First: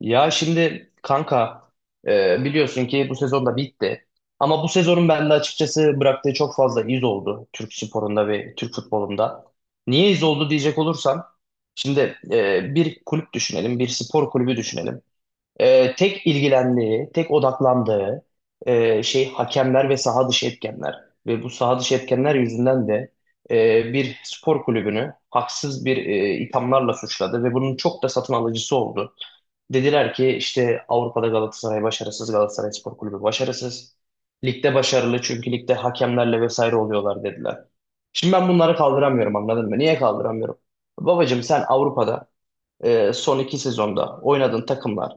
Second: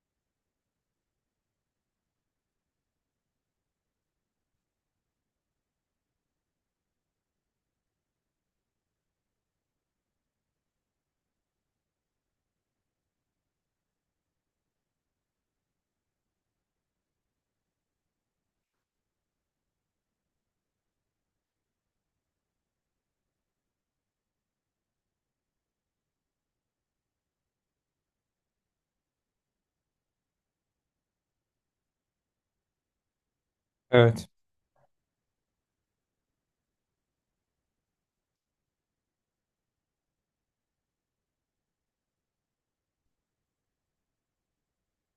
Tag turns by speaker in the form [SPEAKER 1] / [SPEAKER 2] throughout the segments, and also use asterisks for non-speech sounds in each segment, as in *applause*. [SPEAKER 1] Ya şimdi kanka biliyorsun ki bu sezon da bitti. Ama bu sezonun bende açıkçası bıraktığı çok fazla iz oldu Türk sporunda ve Türk futbolunda. Niye iz oldu diyecek olursam şimdi bir kulüp düşünelim, bir spor kulübü düşünelim. Tek ilgilendiği, tek odaklandığı şey hakemler ve saha dışı etkenler. Ve bu saha dışı etkenler yüzünden de bir spor kulübünü haksız bir ithamlarla suçladı ve bunun çok da satın alıcısı oldu. Dediler ki işte Avrupa'da Galatasaray başarısız, Galatasaray Spor Kulübü başarısız.
[SPEAKER 2] Evet.
[SPEAKER 1] Ligde başarılı çünkü ligde hakemlerle vesaire oluyorlar dediler. Şimdi ben bunları kaldıramıyorum anladın mı? Niye kaldıramıyorum? Babacım sen Avrupa'da son 2 sezonda oynadığın takımlar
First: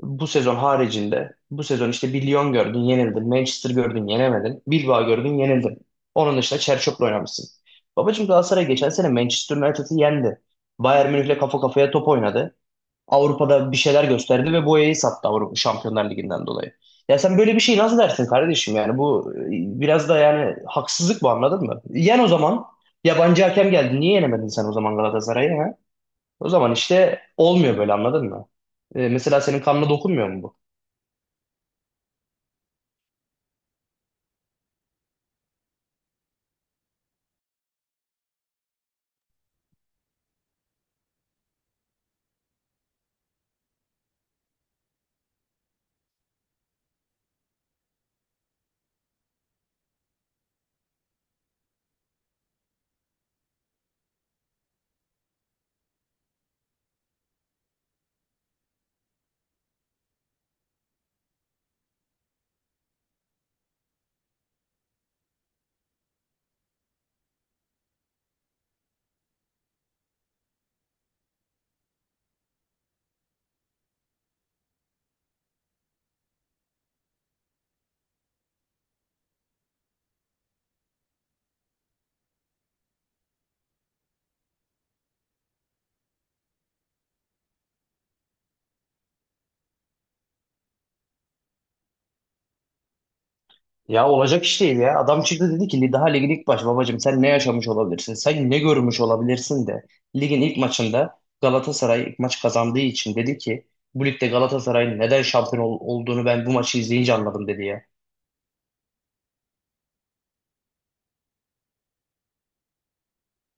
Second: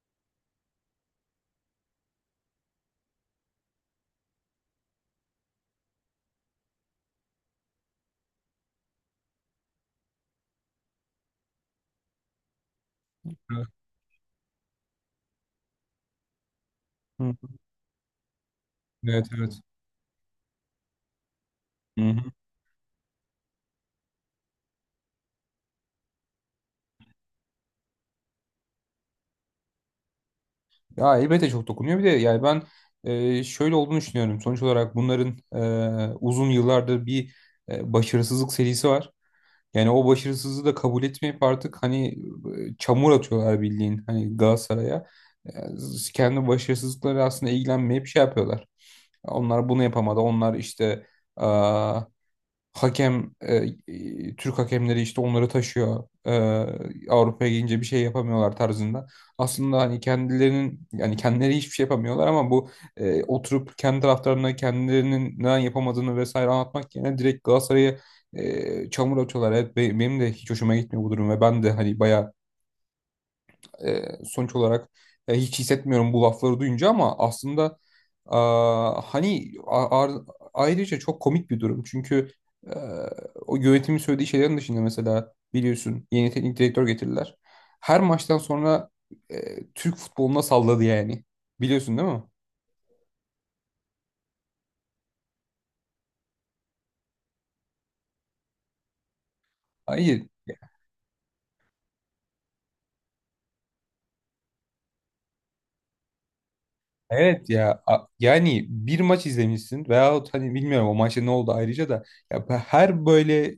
[SPEAKER 1] bu sezon haricinde bu sezon işte bir Lyon gördün yenildin, Manchester gördün yenemedin, Bilbao gördün yenildin. Onun dışında Çerçok'la oynamışsın. Babacım Galatasaray geçen sene Manchester United'ı yendi. Bayern Münih'le kafa kafaya top oynadı.
[SPEAKER 2] Evet.
[SPEAKER 1] Avrupa'da bir şeyler gösterdi ve boyayı sattı Avrupa Şampiyonlar Ligi'nden dolayı. Ya
[SPEAKER 2] Hı.
[SPEAKER 1] sen böyle bir şey nasıl dersin kardeşim yani
[SPEAKER 2] Evet,
[SPEAKER 1] bu
[SPEAKER 2] evet.
[SPEAKER 1] biraz da yani haksızlık bu anladın mı?
[SPEAKER 2] Hı.
[SPEAKER 1] Yen o
[SPEAKER 2] Hı.
[SPEAKER 1] zaman yabancı hakem geldi. Niye yenemedin sen o zaman Galatasaray'ı ha? O zaman işte olmuyor böyle anladın mı? Mesela senin kanına dokunmuyor mu bu?
[SPEAKER 2] Ya elbette çok dokunuyor. Bir de yani ben şöyle olduğunu düşünüyorum. Sonuç olarak bunların uzun yıllardır bir başarısızlık serisi var. Yani o başarısızlığı da kabul etmeyip artık hani çamur atıyorlar bildiğin hani Galatasaray'a. E, Kendi başarısızlıkları aslında ilgilenmeyip şey yapıyorlar. Onlar bunu yapamadı. Onlar işte Hakem e, Türk hakemleri işte onları taşıyor. Avrupa'ya gelince bir şey yapamıyorlar tarzında. Aslında hani kendilerinin yani kendileri hiçbir şey yapamıyorlar ama bu oturup kendi taraftarlarına kendilerinin neden yapamadığını vesaire anlatmak yerine direkt Galatasaray'a çamur atıyorlar. Evet, benim de hiç hoşuma gitmiyor bu durum ve ben de hani bayağı sonuç olarak hiç hissetmiyorum bu lafları duyunca ama aslında hani ayrıca çok komik bir durum. Çünkü e, o yönetimin söylediği şeylerin dışında mesela biliyorsun yeni teknik direktör getirdiler. Her maçtan sonra Türk futboluna salladı yani. Biliyorsun değil mi?
[SPEAKER 1] Ya olacak iş değil ya. Adam çıktı dedi ki daha ligin ilk baş babacım sen ne yaşamış olabilirsin? Sen ne görmüş olabilirsin de
[SPEAKER 2] Hayır.
[SPEAKER 1] ligin ilk maçında Galatasaray ilk maç kazandığı için dedi ki bu ligde Galatasaray'ın neden şampiyon olduğunu ben bu maçı izleyince anladım
[SPEAKER 2] Evet
[SPEAKER 1] dedi
[SPEAKER 2] ya
[SPEAKER 1] ya.
[SPEAKER 2] yani bir maç izlemişsin veyahut hani bilmiyorum o maçta ne oldu ayrıca da, ya her böyle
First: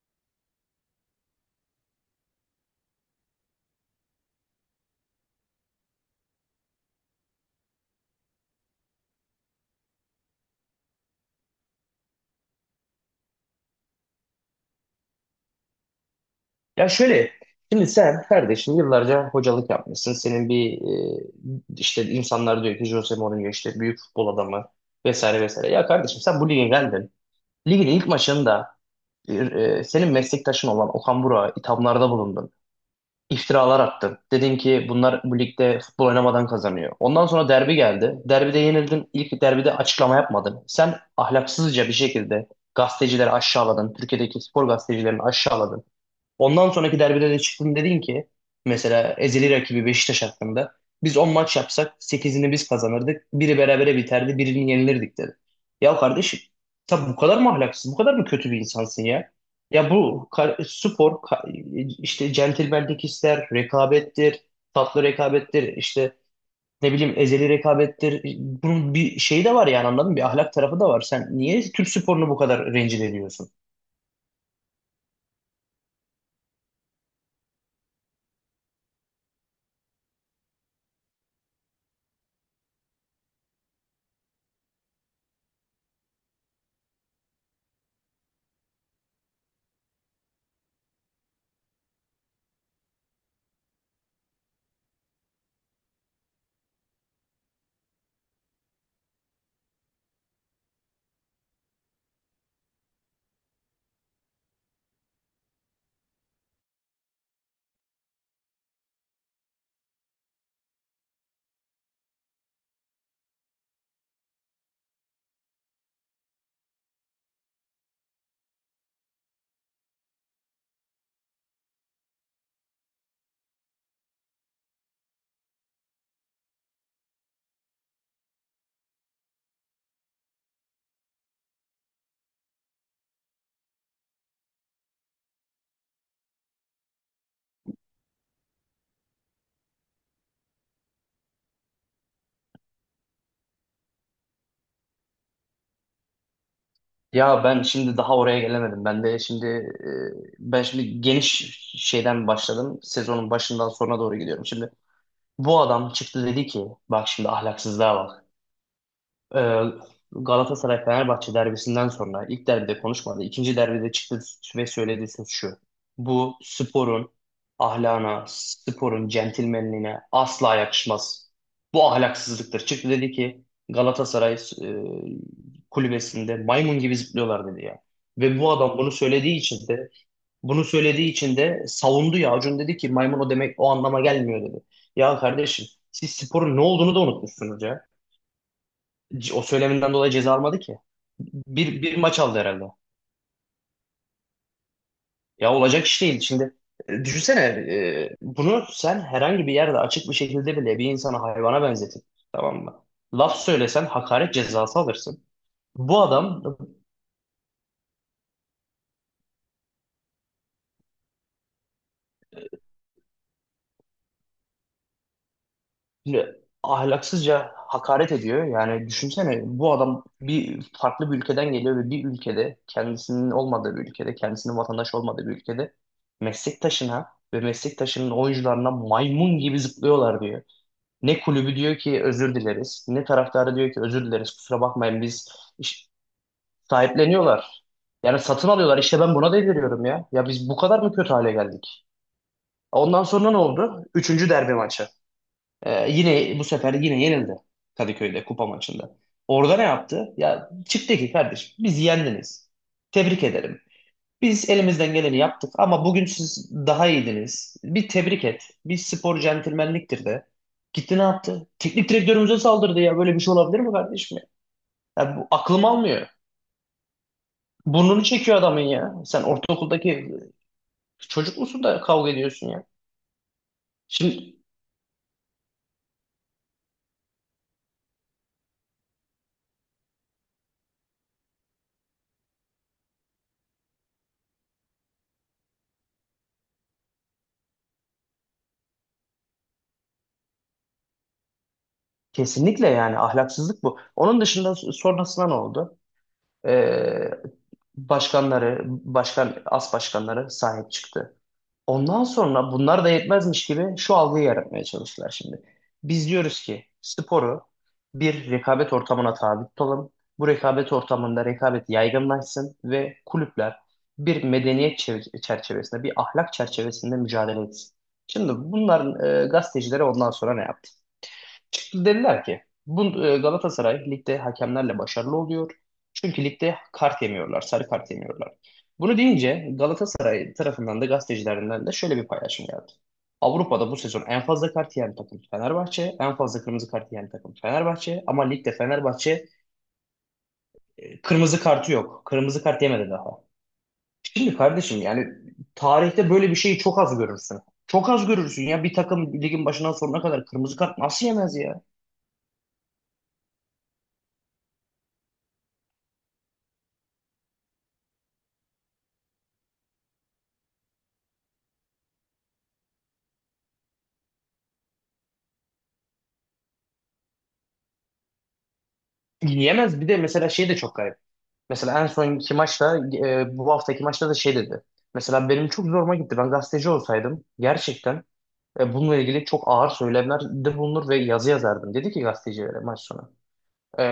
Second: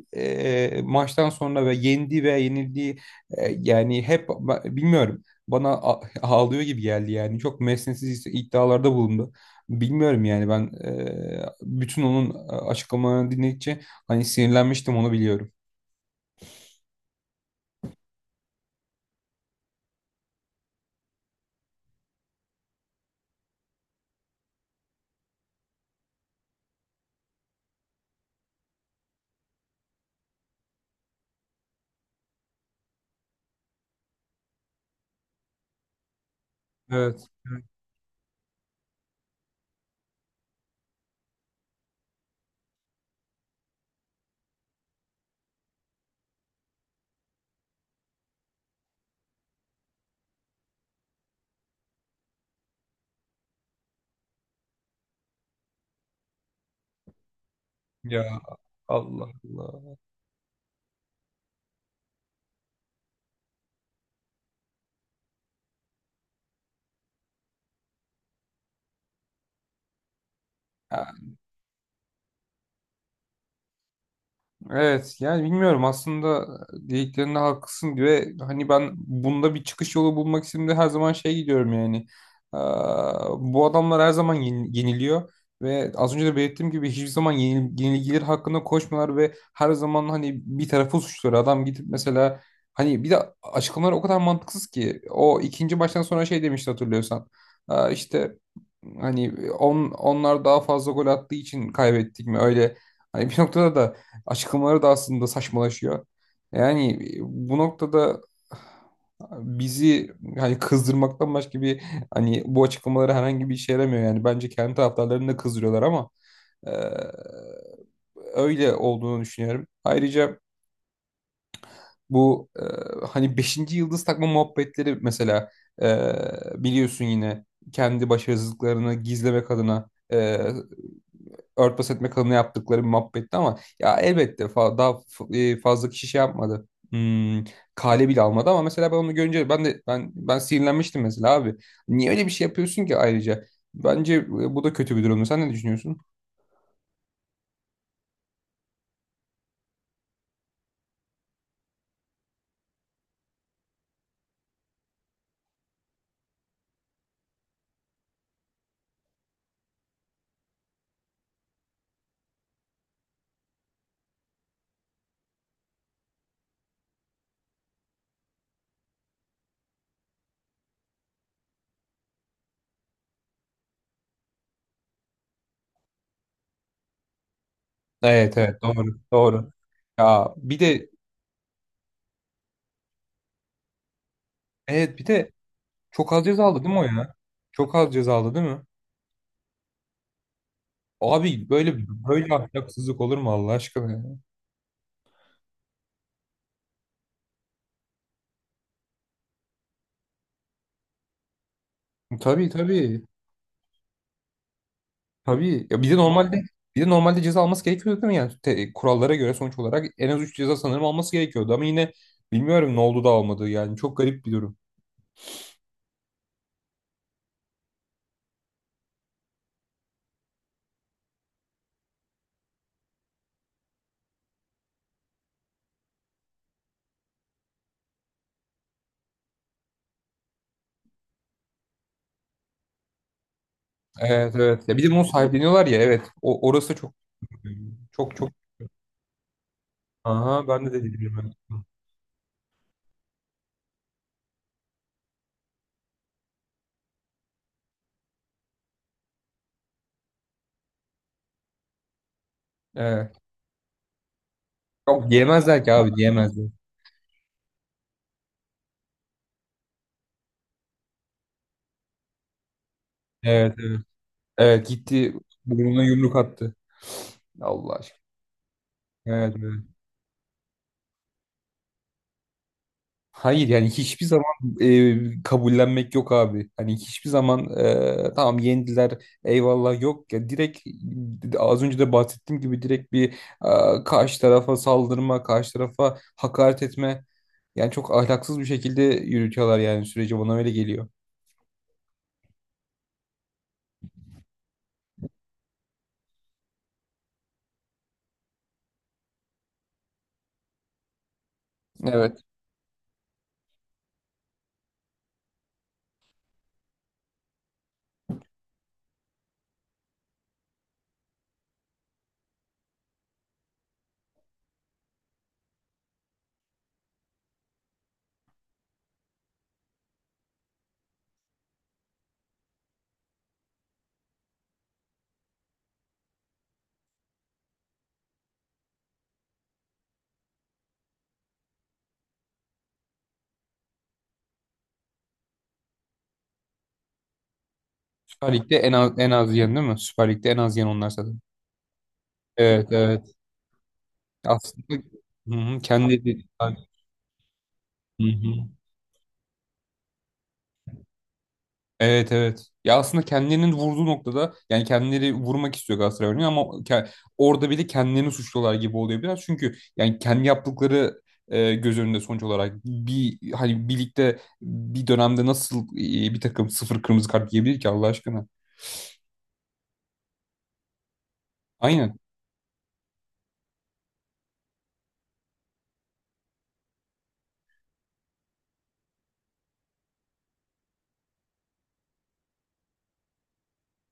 [SPEAKER 2] maçtan sonra ve yendiği veya yenildiği yani hep bilmiyorum, bana *laughs* ağlıyor gibi geldi yani, çok mesnetsiz iddialarda bulundu. Bilmiyorum yani ben bütün onun açıklamalarını dinledikçe hani sinirlenmiştim, onu biliyorum.
[SPEAKER 1] Ya şöyle şimdi sen kardeşim yıllarca hocalık yapmışsın. Senin bir işte insanlar diyor ki Jose Mourinho işte büyük futbol adamı vesaire vesaire. Ya kardeşim sen bu lige geldin. Ligin ilk maçında e, senin meslektaşın olan Okan Burak'a ithamlarda bulundun. İftiralar attın. Dedin ki bunlar bu ligde futbol oynamadan kazanıyor. Ondan
[SPEAKER 2] Evet.
[SPEAKER 1] sonra
[SPEAKER 2] Evet.
[SPEAKER 1] derbi geldi. Derbide yenildin. İlk derbide açıklama yapmadın. Sen ahlaksızca bir şekilde gazetecileri aşağıladın. Türkiye'deki spor gazetecilerini aşağıladın. Ondan sonraki derbide de çıktın dedin ki mesela ezeli rakibi Beşiktaş hakkında biz 10 maç yapsak sekizini biz kazanırdık. Biri berabere biterdi, birini yenilirdik dedi. Ya kardeşim tabi bu kadar mı ahlaksız, bu kadar
[SPEAKER 2] Ya
[SPEAKER 1] mı kötü bir insansın
[SPEAKER 2] Allah
[SPEAKER 1] ya? Ya
[SPEAKER 2] Allah.
[SPEAKER 1] bu kar- spor ka- işte centilmenlik ister, rekabettir, tatlı rekabettir, işte ne bileyim ezeli rekabettir. Bunun bir şeyi de var yani anladın mı? Bir ahlak tarafı da var. Sen niye Türk sporunu bu kadar rencide ediyorsun?
[SPEAKER 2] Evet yani bilmiyorum aslında, dediklerinde haklısın diye hani ben bunda bir çıkış yolu bulmak için de her zaman şey gidiyorum yani. Bu adamlar her zaman yeniliyor ve az önce de belirttiğim gibi hiçbir zaman yenilgiler hakkında koşmuyorlar ve her zaman hani bir tarafı suçluyor, adam gidip mesela, hani bir de açıklamalar o kadar mantıksız ki o ikinci baştan sonra şey demişti, hatırlıyorsan. Aa, işte hani onlar daha fazla gol attığı için kaybettik mi öyle, hani bir noktada da açıklamaları da aslında saçmalaşıyor. Yani bu noktada bizi hani kızdırmaktan başka bir, hani bu açıklamaları herhangi bir işe yaramıyor. Yani bence kendi taraftarlarını da kızdırıyorlar ama e, öyle olduğunu düşünüyorum. Ayrıca bu hani beşinci yıldız takma muhabbetleri mesela, e, biliyorsun yine kendi başarısızlıklarını gizlemek adına örtbas etme kanunu yaptıkları bir muhabbetti ama ya, elbette daha fazla kişi şey yapmadı. Kale bile almadı ama mesela ben onu görünce ben de ben ben sinirlenmiştim mesela abi. Niye öyle bir şey yapıyorsun ki ayrıca? Bence bu da kötü bir durumdu. Sen ne düşünüyorsun?
[SPEAKER 1] Ya ben şimdi daha oraya gelemedim. Ben de şimdi ben şimdi geniş şeyden başladım. Sezonun başından sonuna doğru gidiyorum. Şimdi bu adam çıktı dedi ki bak şimdi ahlaksızlığa bak. Ee, Galatasaray-Fenerbahçe derbisinden sonra ilk derbide konuşmadı. İkinci derbide çıktı ve söylediği söz şu. Bu sporun ahlana, sporun centilmenliğine asla yakışmaz. Bu ahlaksızlıktır. Çıktı dedi ki Galatasaray e, kulübesinde maymun gibi zıplıyorlar dedi ya.
[SPEAKER 2] Evet,
[SPEAKER 1] Ve bu
[SPEAKER 2] evet,
[SPEAKER 1] adam bunu
[SPEAKER 2] doğru
[SPEAKER 1] söylediği
[SPEAKER 2] doğru.
[SPEAKER 1] için de
[SPEAKER 2] Ya bir de,
[SPEAKER 1] savundu ya. Acun dedi ki maymun o demek o anlama gelmiyor dedi.
[SPEAKER 2] evet, bir
[SPEAKER 1] Ya
[SPEAKER 2] de
[SPEAKER 1] kardeşim siz
[SPEAKER 2] çok az ceza
[SPEAKER 1] sporun ne
[SPEAKER 2] aldı değil mi o
[SPEAKER 1] olduğunu da
[SPEAKER 2] ya?
[SPEAKER 1] unutmuşsunuz
[SPEAKER 2] Çok
[SPEAKER 1] ya.
[SPEAKER 2] az ceza aldı değil mi?
[SPEAKER 1] O söyleminden dolayı ceza almadı ki.
[SPEAKER 2] Abi böyle
[SPEAKER 1] Bir maç
[SPEAKER 2] böyle
[SPEAKER 1] aldı herhalde.
[SPEAKER 2] ahlaksızlık olur mu Allah aşkına ya?
[SPEAKER 1] Ya olacak iş değil. Şimdi düşünsene bunu sen herhangi bir yerde açık bir şekilde bile bir insana hayvana benzetip
[SPEAKER 2] Tabii
[SPEAKER 1] tamam mı?
[SPEAKER 2] tabii.
[SPEAKER 1] Laf söylesen hakaret cezası alırsın.
[SPEAKER 2] Tabii. Ya bir de
[SPEAKER 1] Bu
[SPEAKER 2] normalde
[SPEAKER 1] adam
[SPEAKER 2] bir de normalde ceza alması gerekiyordu değil mi? Yani kurallara göre sonuç olarak en az 3 ceza sanırım alması gerekiyordu ama yine bilmiyorum ne oldu da almadı. Yani çok garip bir durum.
[SPEAKER 1] e, ahlaksızca hakaret ediyor. Yani düşünsene bu adam bir farklı bir ülkeden geliyor ve bir ülkede kendisinin olmadığı bir ülkede, kendisinin vatandaşı olmadığı bir ülkede meslektaşına ve meslektaşının oyuncularına maymun gibi zıplıyorlar diyor. Ne kulübü diyor ki özür dileriz, ne taraftarı diyor ki özür dileriz,
[SPEAKER 2] Evet
[SPEAKER 1] kusura
[SPEAKER 2] evet. Ya bir de
[SPEAKER 1] bakmayın
[SPEAKER 2] bunu
[SPEAKER 1] biz
[SPEAKER 2] sahipleniyorlar ya,
[SPEAKER 1] iş-
[SPEAKER 2] evet. Orası da çok
[SPEAKER 1] sahipleniyorlar.
[SPEAKER 2] çok
[SPEAKER 1] Yani
[SPEAKER 2] çok.
[SPEAKER 1] satın alıyorlar. İşte ben buna deliriyorum ya. Ya
[SPEAKER 2] Aha,
[SPEAKER 1] biz bu
[SPEAKER 2] ben de
[SPEAKER 1] kadar
[SPEAKER 2] dedi
[SPEAKER 1] mı kötü
[SPEAKER 2] bilmem.
[SPEAKER 1] hale geldik? Ondan sonra ne oldu? Üçüncü derbi maçı. Yine bu sefer yine yenildi Kadıköy'de kupa maçında. Orada ne yaptı? Ya çıktı ki kardeşim biz yendiniz.
[SPEAKER 2] Evet.
[SPEAKER 1] Tebrik ederim. Biz elimizden
[SPEAKER 2] Yok,
[SPEAKER 1] geleni yaptık
[SPEAKER 2] diyemezler ki
[SPEAKER 1] ama
[SPEAKER 2] abi,
[SPEAKER 1] bugün
[SPEAKER 2] diyemezler.
[SPEAKER 1] siz daha iyiydiniz. Bir tebrik et. Bir spor centilmenliktir de. Gitti ne yaptı? Teknik direktörümüze saldırdı ya. Böyle bir şey
[SPEAKER 2] Evet
[SPEAKER 1] olabilir mi
[SPEAKER 2] evet.
[SPEAKER 1] kardeşim ya?
[SPEAKER 2] Evet, gitti
[SPEAKER 1] Ya bu aklım
[SPEAKER 2] burnuna
[SPEAKER 1] almıyor.
[SPEAKER 2] yumruk attı. Allah aşkına.
[SPEAKER 1] Burnunu çekiyor adamın ya. Sen
[SPEAKER 2] Evet evet.
[SPEAKER 1] ortaokuldaki çocuk musun da kavga ediyorsun ya.
[SPEAKER 2] Hayır yani hiçbir zaman
[SPEAKER 1] Şimdi
[SPEAKER 2] kabullenmek yok abi. Hani hiçbir zaman tamam yendiler, eyvallah, yok ya, direkt az önce de bahsettiğim gibi direkt bir karşı tarafa saldırma, karşı tarafa hakaret etme. Yani çok ahlaksız bir şekilde yürütüyorlar yani, süreci bana öyle geliyor.
[SPEAKER 1] kesinlikle yani ahlaksızlık bu. Onun dışında sonrasında ne oldu? Ee, başkanları, başkan, as başkanları sahip çıktı. Ondan
[SPEAKER 2] Evet.
[SPEAKER 1] sonra bunlar da yetmezmiş gibi şu algıyı yaratmaya çalıştılar şimdi. Biz diyoruz ki sporu bir rekabet ortamına tabi tutalım. Bu rekabet ortamında rekabet yaygınlaşsın ve kulüpler bir medeniyet çerçevesinde, bir ahlak çerçevesinde mücadele etsin. Şimdi bunların gazetecileri ondan sonra ne yaptı? Çıktı dediler ki bu Galatasaray ligde hakemlerle başarılı oluyor. Çünkü ligde kart yemiyorlar, sarı kart yemiyorlar. Bunu deyince Galatasaray tarafından da gazetecilerinden de şöyle bir paylaşım geldi. Avrupa'da bu sezon en fazla kart yiyen takım Fenerbahçe, en fazla kırmızı kart yiyen takım Fenerbahçe ama
[SPEAKER 2] Süper
[SPEAKER 1] ligde
[SPEAKER 2] Lig'de en az, en
[SPEAKER 1] Fenerbahçe
[SPEAKER 2] az yiyen değil mi? Süper Lig'de en az yiyen onlar zaten.
[SPEAKER 1] kırmızı kartı yok. Kırmızı kart
[SPEAKER 2] Evet
[SPEAKER 1] yemedi daha.
[SPEAKER 2] evet.
[SPEAKER 1] Şimdi
[SPEAKER 2] Aslında,
[SPEAKER 1] kardeşim yani
[SPEAKER 2] hı hı,
[SPEAKER 1] tarihte
[SPEAKER 2] kendi.
[SPEAKER 1] böyle bir şeyi çok az görürsün. Çok
[SPEAKER 2] Hı
[SPEAKER 1] az görürsün
[SPEAKER 2] hı.
[SPEAKER 1] ya bir takım ligin başından sonuna kadar kırmızı kart nasıl yemez ya?
[SPEAKER 2] Evet evet. Ya aslında kendilerinin vurduğu noktada yani, kendileri vurmak istiyor Galatasaray örneğin ama orada bile kendilerini suçluyorlar gibi oluyor biraz. Çünkü yani kendi yaptıkları göz önünde sonuç olarak, bir hani birlikte bir dönemde nasıl bir takım sıfır kırmızı kart yiyebilir ki Allah aşkına?
[SPEAKER 1] Yemez bir de mesela şey de çok garip. Mesela en
[SPEAKER 2] Aynen.
[SPEAKER 1] sonki maçta bu haftaki maçta da şey dedi. Mesela benim çok zoruma gitti. Ben gazeteci olsaydım gerçekten bununla ilgili çok ağır söylemlerde bulunur ve yazı yazardım. Dedi ki gazetecilere maç sonu. E,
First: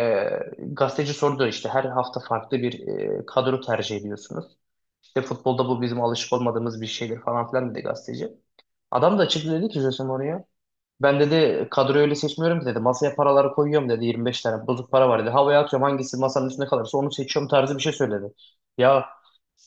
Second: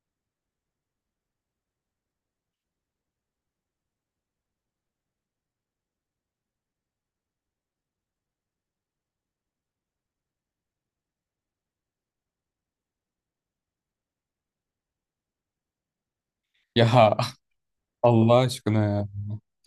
[SPEAKER 1] gazeteci sordu işte her hafta farklı bir kadro tercih ediyorsunuz. İşte futbolda bu bizim alışık olmadığımız bir şeydir falan filan dedi gazeteci. Adam da açık dedi ki Jose Mourinho. Ben dedi kadroyu öyle seçmiyorum ki dedi. Masaya paraları koyuyorum dedi. 25 tane bozuk para var dedi. Havaya atıyorum hangisi masanın üstünde
[SPEAKER 2] Ya
[SPEAKER 1] kalırsa onu
[SPEAKER 2] *laughs*
[SPEAKER 1] seçiyorum tarzı bir şey söyledi.
[SPEAKER 2] Allah aşkına
[SPEAKER 1] Ya
[SPEAKER 2] ya.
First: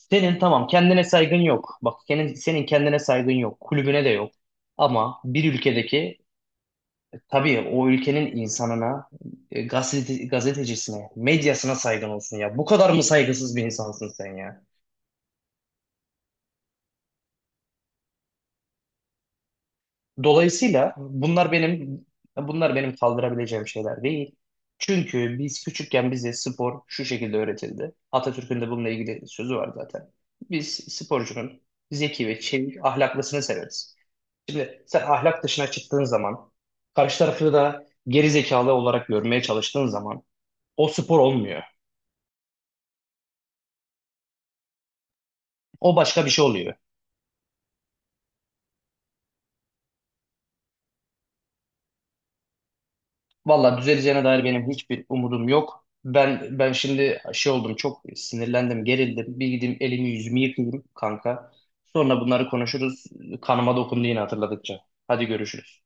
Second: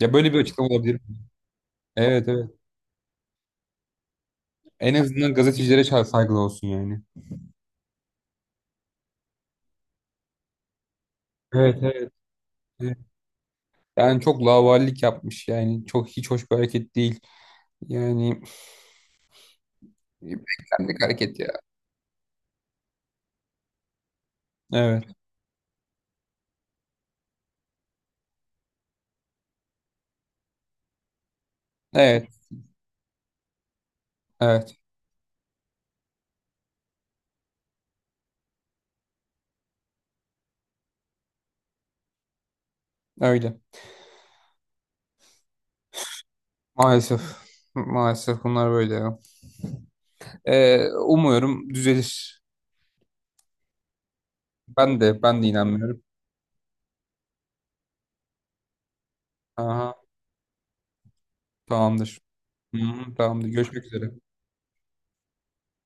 [SPEAKER 2] Ya böyle bir
[SPEAKER 1] tamam
[SPEAKER 2] açıklama olabilir mi?
[SPEAKER 1] kendine saygın yok. Bak
[SPEAKER 2] Evet
[SPEAKER 1] senin,
[SPEAKER 2] evet.
[SPEAKER 1] senin kendine saygın yok. Kulübüne de yok.
[SPEAKER 2] En
[SPEAKER 1] Ama
[SPEAKER 2] azından
[SPEAKER 1] bir
[SPEAKER 2] gazetecilere
[SPEAKER 1] ülkedeki
[SPEAKER 2] saygılı olsun yani.
[SPEAKER 1] tabii o ülkenin insanına, gazete, gazetecisine, medyasına
[SPEAKER 2] Evet
[SPEAKER 1] saygın
[SPEAKER 2] evet.
[SPEAKER 1] olsun ya. Bu kadar mı saygısız bir insansın
[SPEAKER 2] Yani
[SPEAKER 1] sen
[SPEAKER 2] çok
[SPEAKER 1] ya?
[SPEAKER 2] lavallik yapmış yani, çok hiç hoş bir hareket değil. Yani
[SPEAKER 1] Dolayısıyla
[SPEAKER 2] beklendik hareket
[SPEAKER 1] bunlar
[SPEAKER 2] ya.
[SPEAKER 1] benim kaldırabileceğim şeyler değil.
[SPEAKER 2] Evet,
[SPEAKER 1] Çünkü biz küçükken bize spor şu şekilde öğretildi. Atatürk'ün de bununla ilgili sözü var zaten. Biz sporcunun
[SPEAKER 2] evet,
[SPEAKER 1] zeki ve çevik ahlaklısını severiz.
[SPEAKER 2] evet.
[SPEAKER 1] Şimdi sen ahlak dışına çıktığın zaman, karşı tarafı da geri zekalı olarak görmeye çalıştığın zaman o spor olmuyor.
[SPEAKER 2] Öyle.
[SPEAKER 1] O başka bir şey oluyor.
[SPEAKER 2] Maalesef, maalesef bunlar böyle ya. Umuyorum düzelir.
[SPEAKER 1] Valla düzeleceğine dair benim
[SPEAKER 2] Ben
[SPEAKER 1] hiçbir
[SPEAKER 2] de ben de
[SPEAKER 1] umudum yok.
[SPEAKER 2] inanmıyorum.
[SPEAKER 1] Ben şimdi şey oldum çok sinirlendim, gerildim. Bir gideyim
[SPEAKER 2] Aha,
[SPEAKER 1] elimi yüzümü yıkayayım kanka.
[SPEAKER 2] tamamdır.
[SPEAKER 1] Sonra bunları
[SPEAKER 2] Hı
[SPEAKER 1] konuşuruz.
[SPEAKER 2] hı, tamamdır.
[SPEAKER 1] Kanıma
[SPEAKER 2] Görüşmek
[SPEAKER 1] dokundu
[SPEAKER 2] üzere.
[SPEAKER 1] yine hatırladıkça. Hadi görüşürüz.